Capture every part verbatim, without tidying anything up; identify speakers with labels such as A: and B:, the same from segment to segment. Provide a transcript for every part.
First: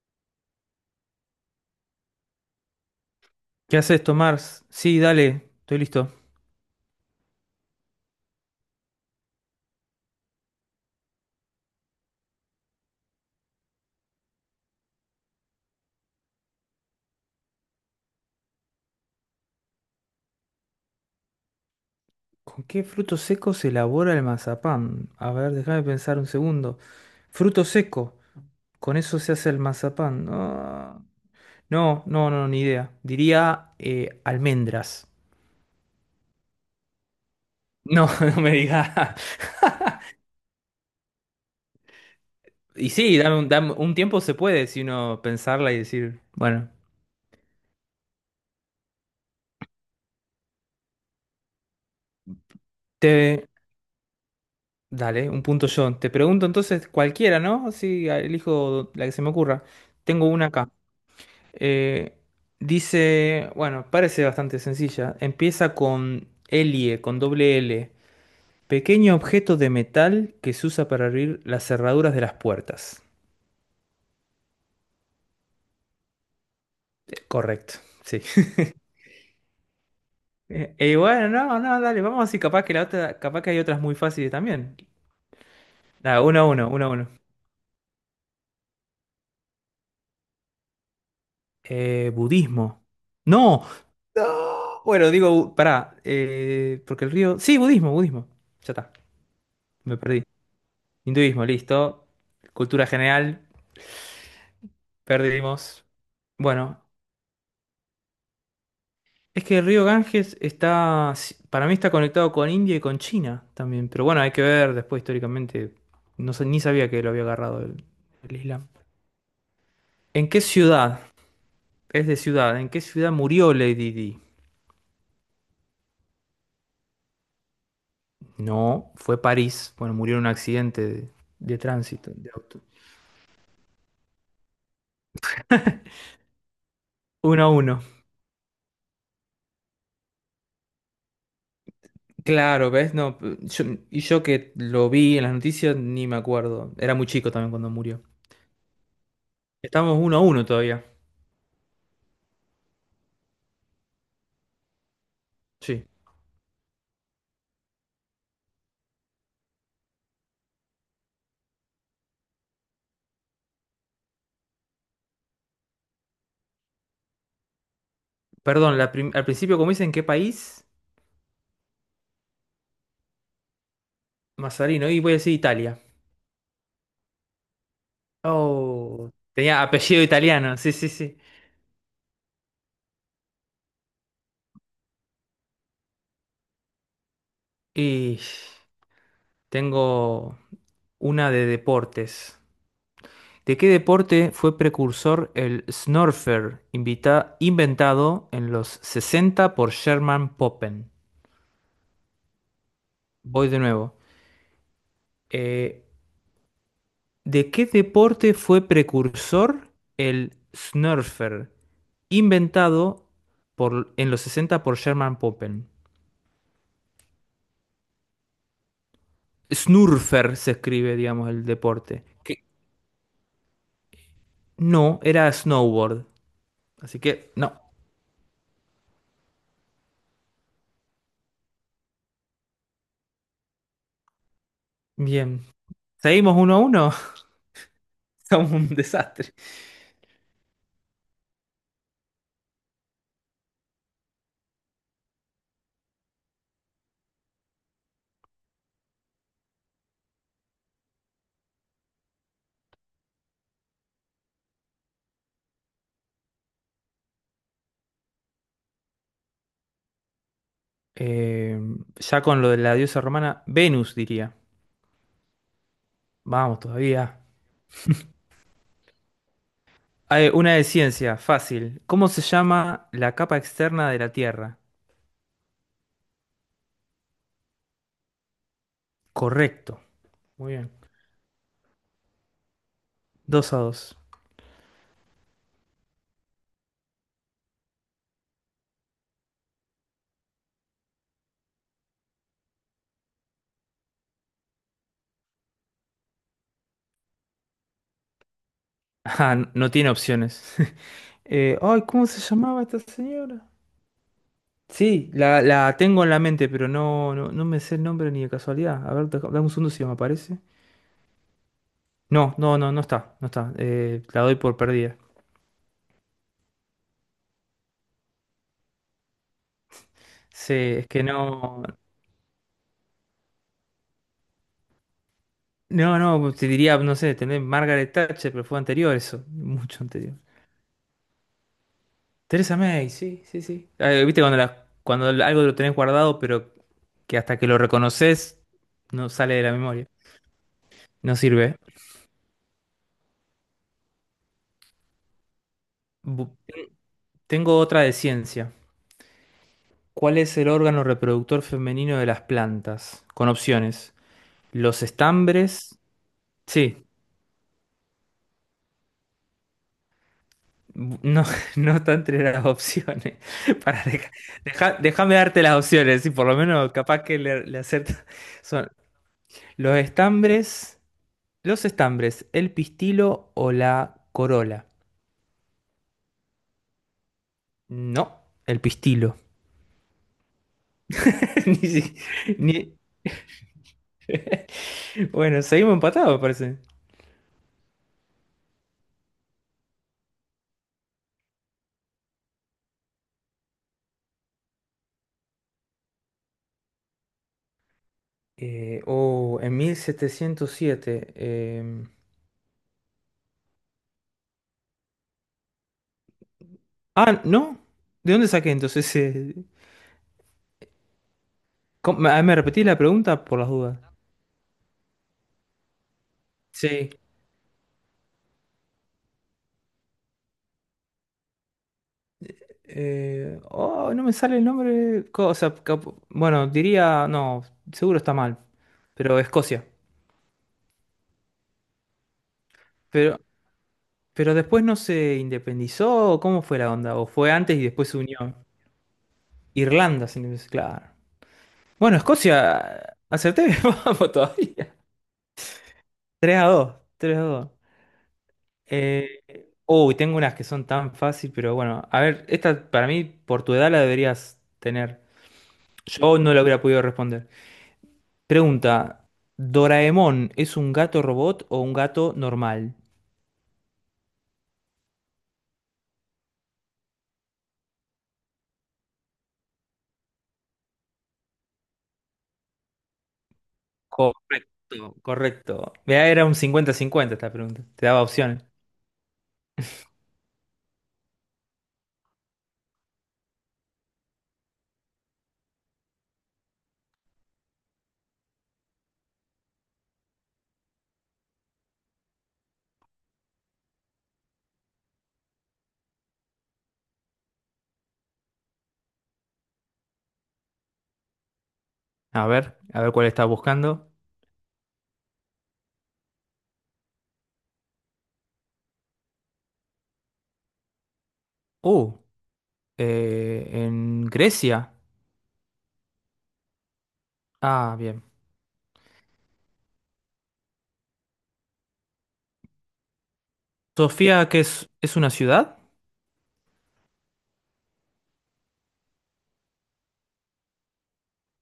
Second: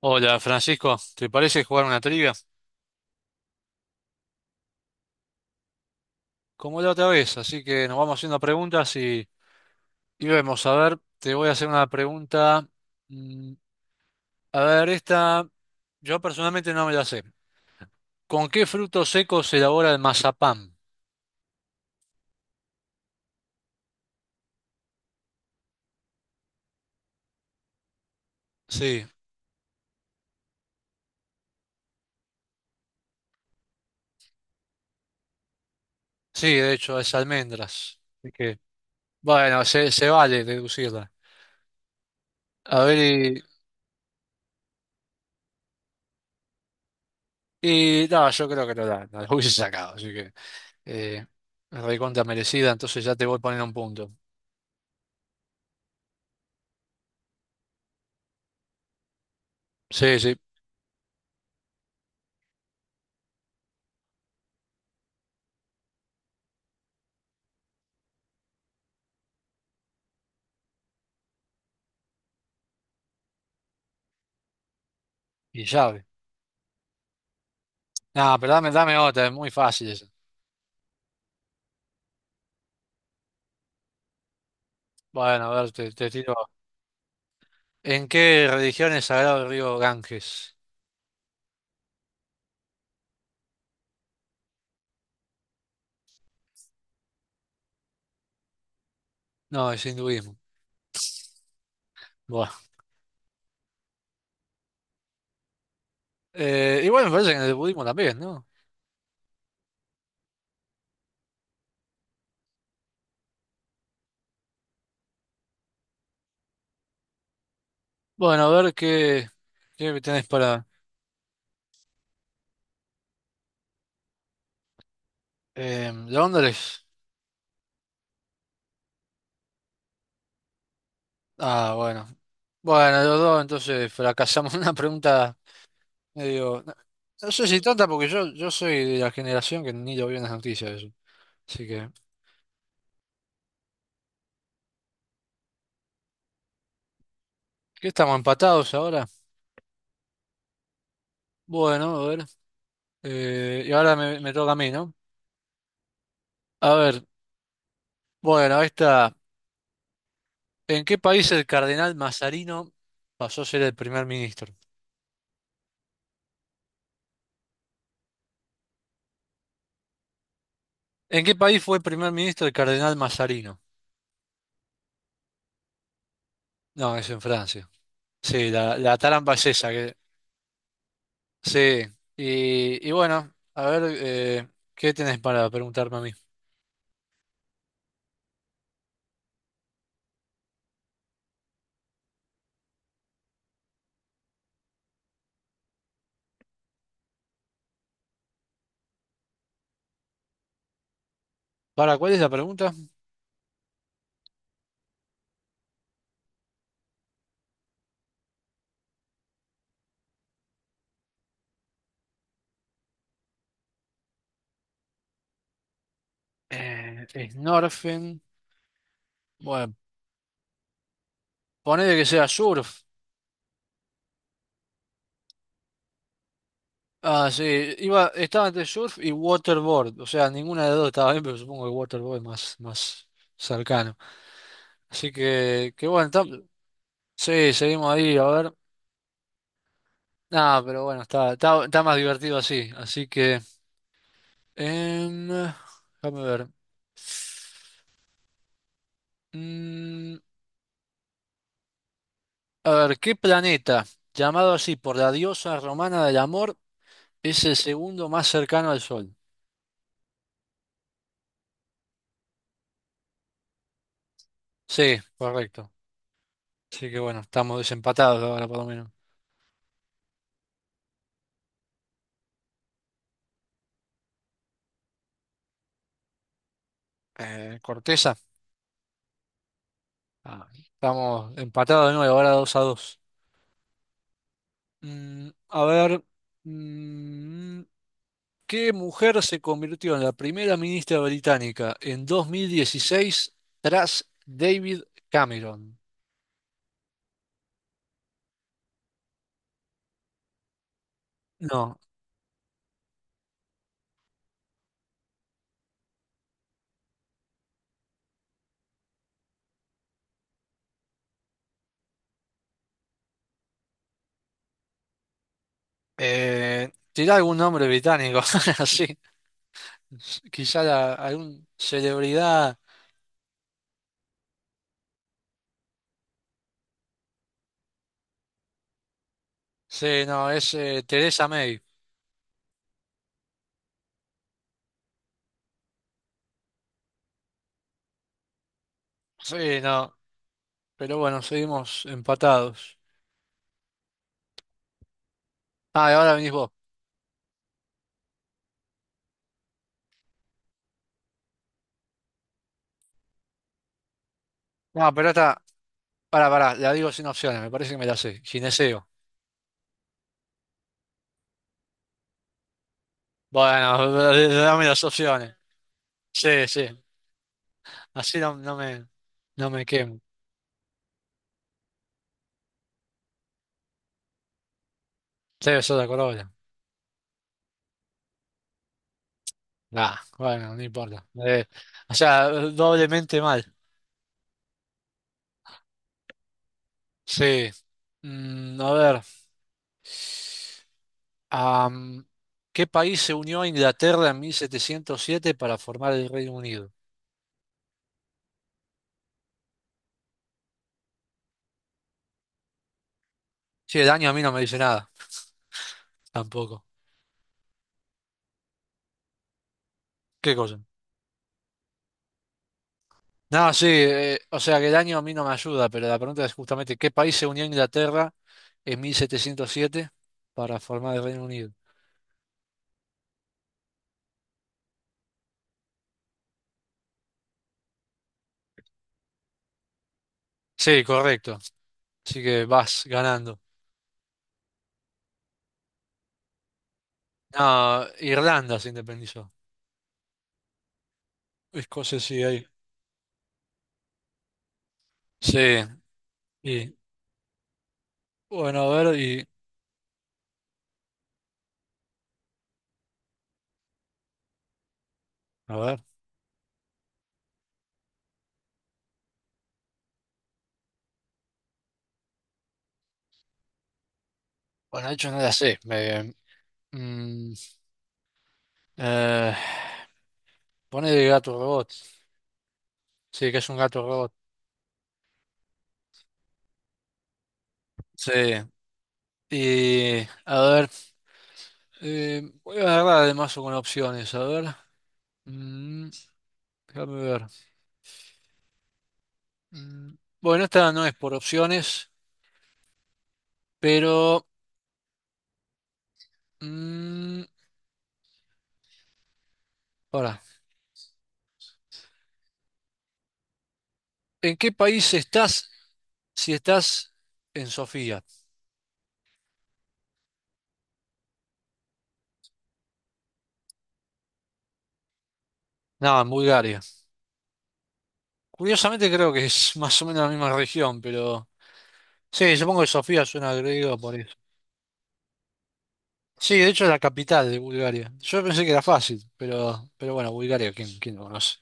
A: Hola Francisco, ¿te parece jugar una trivia?
B: ¿Qué haces, Tomás? Sí, dale, estoy listo.
A: Como la otra vez, así que nos vamos haciendo preguntas y, y vemos. A ver, te voy a hacer una pregunta. mm, A ver, esta yo personalmente no me la sé. ¿Con qué frutos secos se elabora el mazapán?
B: ¿Con qué fruto seco se elabora el mazapán? A ver, déjame pensar un segundo. Fruto seco, con
A: Sí,
B: eso se hace el mazapán. Ah, no, no, no, ni idea. Diría eh, almendras.
A: sí, de hecho es almendras.
B: No,
A: Así
B: no me
A: que
B: digas.
A: bueno, se, se vale deducirla. A
B: Y
A: ver,
B: sí, dame
A: y,
B: un, dame un tiempo se puede si uno pensarla y decir, bueno,
A: y no, yo creo que no la, no la hubiese sacado, así que eh, recontra merecida, entonces ya te voy
B: te...
A: poniendo un punto.
B: Dale, un punto yo. Te pregunto entonces cualquiera, ¿no? Así elijo la que se me ocurra.
A: Sí,
B: Tengo
A: sí,
B: una acá. Eh, dice, bueno, parece bastante sencilla. Empieza con L I E, con doble L. Pequeño objeto de metal que se usa para abrir las cerraduras de las puertas.
A: y llave.
B: Correcto, sí.
A: No, pero dame, dame otra, es muy fácil esa.
B: Eh, Y bueno, no, no, dale, vamos así, capaz que la otra, capaz que hay otras muy fáciles también.
A: Bueno, a ver, te, te
B: Nada,
A: tiro.
B: uno a uno, uno a uno.
A: ¿En qué religión es sagrado el río Ganges?
B: Eh, budismo. No. No. Bueno, digo, bu- pará, eh, porque el río... Sí, budismo, budismo. Ya está,
A: No, es
B: me perdí.
A: hinduismo.
B: Hinduismo, listo.
A: Bueno.
B: Cultura general. Perdimos.
A: Eh,
B: Bueno,
A: igual me parece que en el budismo también, ¿no?
B: es que el río Ganges está, si- para mí está conectado con India y con China también, pero bueno, hay que ver después históricamente, no sé, ni sabía que lo había agarrado el, el
A: Bueno, a
B: Islam.
A: ver qué, qué tenés
B: ¿En qué
A: para...
B: ciudad? Es de ciudad, ¿en qué ciudad murió Lady Di?
A: eh, ¿Londres?
B: No, fue París, bueno, murió en un accidente de, de
A: Ah, bueno.
B: tránsito, de auto.
A: Bueno, los dos entonces fracasamos una pregunta medio... No, no
B: Uno
A: sé
B: a
A: si
B: uno.
A: tonta porque yo, yo soy de la generación que ni lo vio en las noticias eso. Así que...
B: Claro, ¿ves? No, yo- Y yo que lo vi en las noticias ni me acuerdo, era muy chico también cuando
A: ¿Qué
B: murió.
A: estamos empatados ahora?
B: Estamos uno a uno todavía.
A: Bueno, a ver. Eh, y ahora me, me toca a mí, ¿no?
B: Sí.
A: A ver. Bueno, esta. ¿En qué país el cardenal Mazarino pasó a ser el primer ministro?
B: Perdón, la prim- al principio como dicen, ¿qué país?
A: ¿En qué país fue primer ministro el cardenal Mazarino?
B: Mazarino, y voy a decir Italia.
A: No, es en Francia. Sí, la, la
B: Oh,
A: tarampa es
B: tenía
A: esa. Que,
B: apellido italiano, sí, sí, sí.
A: sí. Y, y bueno, a ver, eh, ¿qué tenés para preguntarme a mí?
B: Y tengo una de deportes. ¿De qué deporte fue precursor el snurfer invita- inventado en los sesenta por Sherman Poppen?
A: ¿Para cuál es la pregunta?
B: Voy de nuevo. Eh, ¿de qué deporte fue precursor el snurfer inventado por- en los sesenta por Sherman Poppen?
A: Eh, Snorfen. Bueno,
B: Snurfer se escribe, digamos, el
A: ponele que
B: deporte.
A: sea
B: Que
A: surf.
B: no, era snowboard. Así
A: Ah,
B: que
A: sí.
B: no.
A: Iba, estaba entre surf y waterboard. O sea, ninguna de las dos estaba bien, pero supongo que waterboard es más, más cercano. Así
B: Bien.
A: que, que bueno, está-
B: Seguimos uno a uno.
A: sí, seguimos ahí, a
B: Somos
A: ver.
B: un desastre.
A: Nada, pero bueno, está, está, está más divertido así. Así que, em, déjame ver. Mm, a ver, ¿qué planeta, llamado así por la diosa romana del amor, es el segundo más cercano al Sol?
B: Eh, ya con lo de la diosa romana, Venus diría.
A: Sí, correcto.
B: Vamos
A: Así que
B: todavía.
A: bueno, estamos desempatados ahora por lo menos.
B: Ah, eh, una de ciencia, fácil. ¿Cómo se llama la capa externa de la Tierra?
A: Eh, Corteza,
B: Correcto.
A: ah,
B: Muy bien.
A: estamos empatados de nuevo, ahora dos a dos.
B: Dos a dos.
A: A ver, mm, ¿qué mujer se convirtió en la primera ministra británica en dos mil dieciséis tras David Cameron?
B: Ah, no tiene opciones. Eh,
A: No.
B: ay, ¿cómo se llamaba esta señora? Sí, la, la tengo en la mente, pero no, no, no me sé el nombre ni de casualidad. A ver, deja- dame un segundo si me aparece. No, no, no, no está, no está. Eh, la doy por perdida.
A: Eh, ¿tiene algún nombre británico? Así.
B: Sí,
A: Quizá
B: es
A: la-
B: que
A: algún
B: no.
A: celebridad.
B: No, no, te diría, no sé, tener Margaret Thatcher, pero fue anterior eso, mucho
A: Sí,
B: anterior.
A: no, es eh, Teresa May.
B: Teresa May, sí, sí, sí. Eh, viste cuando, la- cuando algo lo tenés guardado, pero que hasta que lo reconoces no sale de la
A: Sí,
B: memoria.
A: no. Pero
B: No
A: bueno,
B: sirve. ¿Eh?
A: seguimos empatados. Ah, y ahora
B: Bu-
A: venís vos.
B: Tengo otra de ciencia. ¿Cuál es el órgano reproductor femenino de las plantas? Con opciones. Los
A: No, pero esta.
B: estambres.
A: Pará, pará, la
B: Sí,
A: digo sin opciones, me parece que me la sé. Gineceo.
B: bu- no, no está entre las opciones. Para,
A: Bueno,
B: deja-
A: dame
B: deja-
A: las
B: déjame
A: opciones.
B: darte las opciones, y por lo
A: Sí, sí.
B: menos capaz que le, le acierta.
A: Así no, no
B: Son
A: me, no me
B: los
A: quemo.
B: estambres, los estambres, el pistilo o la corola.
A: Debe ser de corona.
B: No, el pistilo.
A: Ah, bueno, no importa. Eh,
B: Ni, si-
A: o sea,
B: ni-
A: doblemente mal.
B: Bueno, seguimos empatados, parece.
A: Sí. Mm, a ver. Am, ¿qué país se unió a Inglaterra en mil setecientos siete para formar el Reino Unido?
B: Eh, oh, en mil setecientos siete. em,
A: Sí, el año a mí no me dice nada, tampoco.
B: Ah, ¿no? ¿De dónde saqué entonces? eh,
A: ¿Qué cosa?
B: ¿cómo- ¿Me me repetí la pregunta por las
A: No, sí,
B: dudas?
A: eh, o sea que el año a mí no me ayuda, pero la pregunta es justamente,
B: Sí.
A: ¿qué país se unió a Inglaterra en mil setecientos siete para formar el Reino Unido?
B: Eh, oh, no me sale el nombre. co- O sea, cap- bueno, diría, no, seguro está mal, pero Escocia.
A: Sí, correcto. Así que vas
B: Pero,
A: ganando.
B: pero después no se independizó, ¿cómo fue la onda? ¿O fue antes y
A: No,
B: después se unió?
A: Irlanda se independizó.
B: Irlanda, se independizó, claro. Bueno,
A: Escocia sí hay.
B: Escocia, acerté, vamos todavía.
A: Sí.
B: tres a dos.
A: Y
B: Tres a dos.
A: bueno, a ver, y.
B: Eh, uy, tengo unas que son tan fácil, pero bueno, a ver, esta para mí, por tu edad la deberías tener.
A: A ver.
B: Yo no la hubiera podido responder. Pregunta, ¿Doraemon es un gato robot o un gato normal?
A: Bueno, de hecho no la sé. Me, mm, eh, pone de gato robot. Sí, que es un gato robot.
B: Correcto, correcto. Mirá, era un cincuenta-cincuenta esta pregunta, te daba
A: Sí.
B: opciones.
A: Y a ver, eh, voy a agarrar además con opciones. A ver. Mm, déjame ver. Mm, bueno, esta no es por opciones, pero. mm, ahora,
B: A ver, a ver cuál estás buscando.
A: ¿en qué país estás si estás en Sofía?
B: Uh, eh, en Grecia.
A: No, en Bulgaria.
B: Ah, bien.
A: Curiosamente creo que es más o menos la misma región, pero sí, supongo que Sofía suena al griego por eso.
B: ¿Sofía, que es, es una ciudad?
A: Sí, de hecho es la capital de Bulgaria. Yo pensé que era fácil, pero, pero bueno, Bulgaria, ¿quién, quién lo conoce?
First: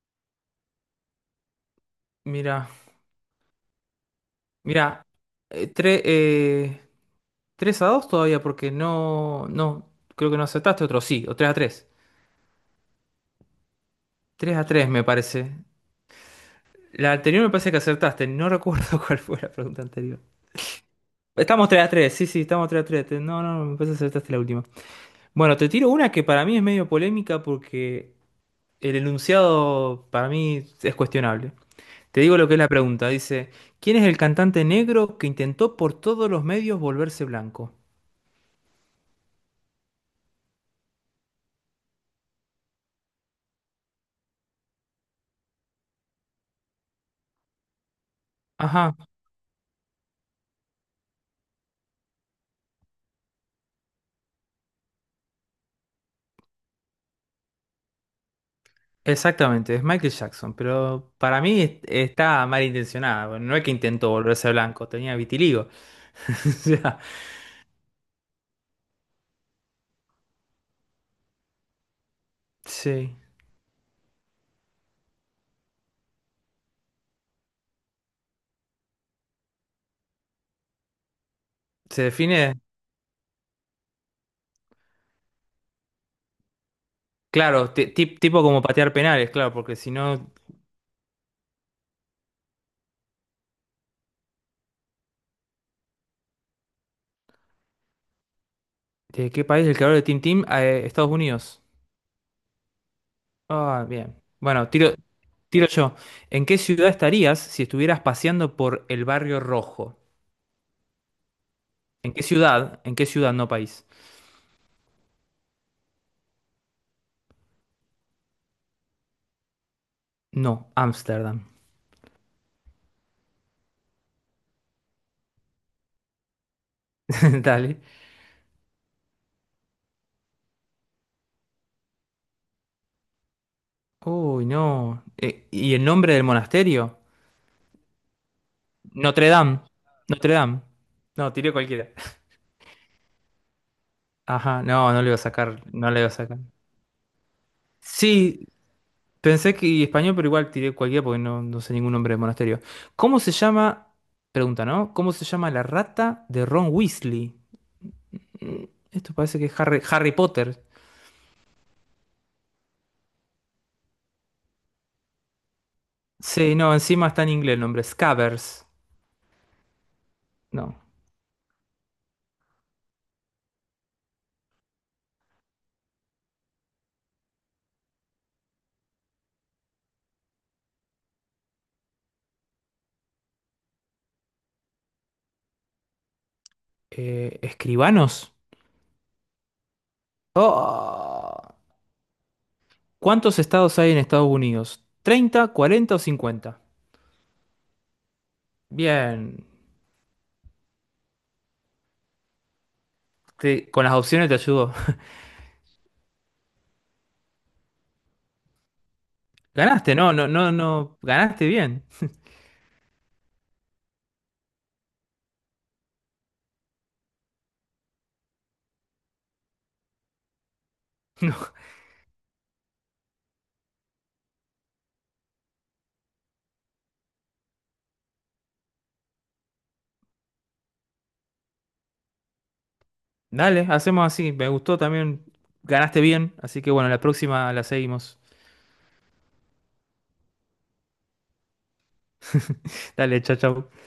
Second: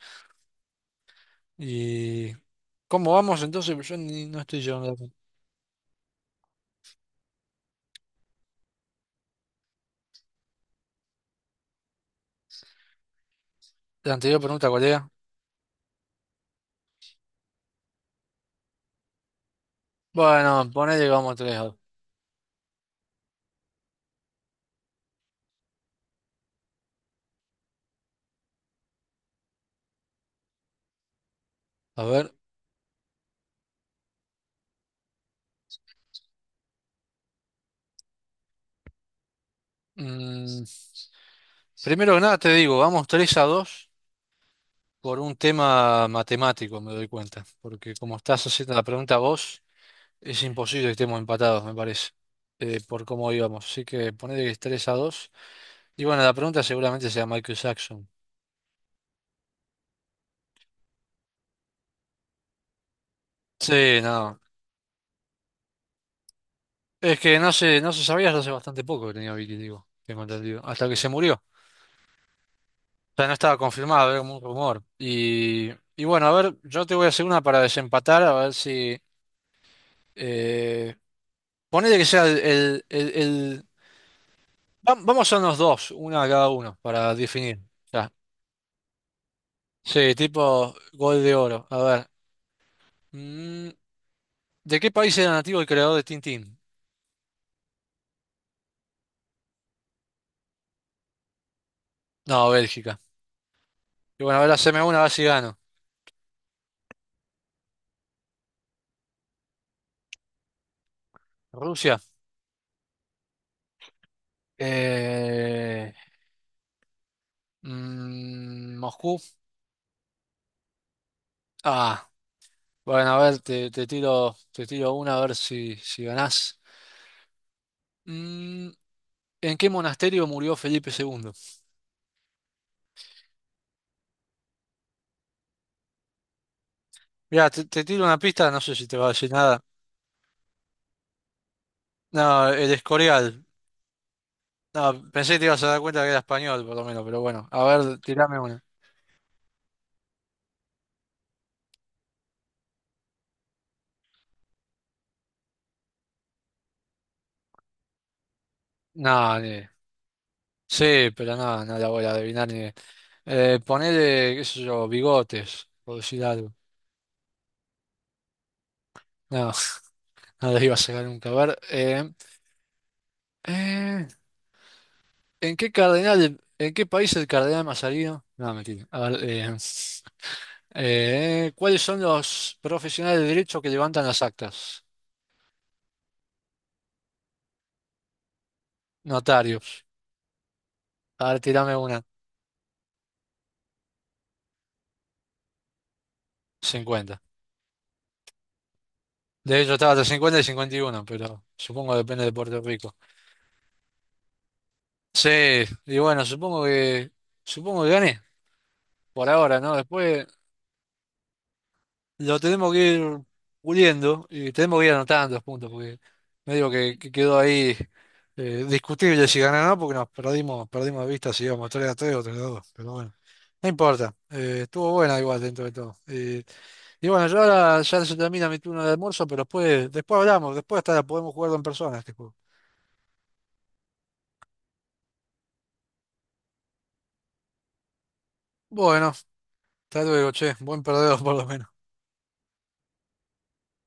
A: ¿Y
B: Mira,
A: cómo vamos entonces? Yo ni- no estoy llevando
B: Mira,
A: la,
B: eh, tre- eh, tres a dos todavía, porque no, no, creo que no acertaste otro, sí, o tres a tres
A: la anterior
B: tres a
A: pregunta, ¿cuál
B: tres me
A: era?
B: parece. La anterior me parece que acertaste, no recuerdo cuál fue la pregunta anterior.
A: Bueno, ponele que vamos tres a
B: Estamos
A: dos.
B: tres a tres sí, sí, estamos tres a tres Te- No, no, me parece que acertaste la última. Bueno, te tiro una que para mí es medio polémica porque el enunciado para mí es cuestionable.
A: A
B: Te
A: ver,
B: digo lo que es la pregunta, dice, ¿quién es el cantante negro que intentó por todos los medios volverse blanco?
A: mm, primero que nada te digo, vamos tres a dos por un tema matemático, me doy cuenta, porque como estás haciendo la
B: Ajá.
A: pregunta vos... Es imposible que estemos empatados, me parece, eh, por cómo íbamos. Así que ponele que es tres a dos. Y bueno, la pregunta seguramente sea Michael Jackson.
B: Exactamente, es Michael Jackson, pero para mí es- está mal intencionada. Bueno, no es que
A: Sí,
B: intentó
A: no.
B: volverse blanco, tenía vitiligo. O sea,
A: Es que no se, no se sabía hasta hace bastante poco que tenía vitiligo, tengo entendido. Hasta que se murió. O
B: sí,
A: sea, no estaba confirmado, era como un rumor. Y, y bueno, a ver, yo te voy a hacer una para desempatar, a ver si... Eh, ponele
B: se
A: que sea el...
B: define,
A: el- el- el- va- Vamos a unos dos, una a cada uno, para definir.
B: claro, ti-
A: Ya.
B: ti- tipo como patear penales, claro, porque si
A: Sí,
B: no,
A: tipo gol de oro. A ver. Mm, ¿de qué país era nativo el creador de Tintín?
B: ¿de qué país es el creador de Team Team? Ah, Eh, Estados Unidos.
A: No, Bélgica.
B: Ah, bien.
A: Y bueno, ahora
B: Bueno,
A: haceme
B: tiro,
A: una, a ver si gano.
B: tiro yo. ¿En qué ciudad estarías si estuvieras paseando por el barrio rojo?
A: Rusia.
B: ¿En qué ciudad? ¿En qué ciudad, no país?
A: Eh, mm, Moscú.
B: No, Ámsterdam.
A: Ah, bueno, a ver, te, te tiro, te tiro una a ver si, si ganás.
B: Dale.
A: Mm, ¿en qué monasterio murió Felipe segundo?
B: Uy, no. Eh, ¿y el nombre del monasterio?
A: Mira, te, te tiro una pista, no sé si te va a
B: Notre
A: decir
B: Dame.
A: nada.
B: Notre Dame. No, tiré cualquiera.
A: No, el Escorial.
B: Ajá, no, no
A: No,
B: le iba a
A: pensé que te ibas
B: sacar,
A: a dar
B: no le
A: cuenta
B: iba
A: que
B: a
A: era
B: sacar.
A: español, por lo menos, pero bueno. A ver, tirame
B: Sí,
A: una.
B: pensé que español, pero igual tiré cualquiera porque no, no sé ningún nombre de monasterio. ¿Cómo se llama? Pregunta, ¿no? ¿Cómo se llama la rata de Ron Weasley? Mm, esto
A: No,
B: parece que es
A: ni-
B: Harry, Harry Potter.
A: sí, pero no, no la voy a adivinar ni. Eh, ponele, qué sé yo, bigotes, por decir algo.
B: Sí, no, encima está en inglés el nombre. Scabbers.
A: No, no les iba a
B: No.
A: sacar nunca. A ver, eh, eh, ¿en qué cardenal, en qué país el cardenal Mazarino? No, mentira. A ver, eh, eh, ¿cuáles son los profesionales de derecho que levantan las actas?
B: Eh, ¿escribanos?
A: Notarios. A ver,
B: Oh.
A: tirame una.
B: ¿Cuántos estados hay en Estados Unidos? Treinta, cuarenta o cincuenta.
A: cincuenta.
B: Bien.
A: De hecho, estaba hasta cincuenta y cincuenta y uno, pero supongo que depende de Puerto Rico.
B: Te- con las opciones te ayudo.
A: Sí, y bueno, supongo que, supongo que gané, por ahora, ¿no?
B: Ganaste, no,
A: Después.
B: no, no, no. Ganaste bien.
A: Lo tenemos que ir puliendo y tenemos que ir anotando los puntos, porque medio que, que quedó ahí eh, discutible si ganar o no, porque nos perdimos, perdimos de vista si íbamos tres a tres o tres a dos pero bueno, no importa, eh, estuvo buena igual dentro de todo. Eh, y bueno, yo ahora ya se termina mi turno de almuerzo, pero después, después hablamos, después hasta podemos jugarlo en persona este juego.
B: Dale, hacemos así. Me gustó también. Ganaste bien. Así que bueno, la próxima la seguimos.
A: Bueno, hasta luego, che, buen perdedor por lo menos.
B: Dale, chao, chao.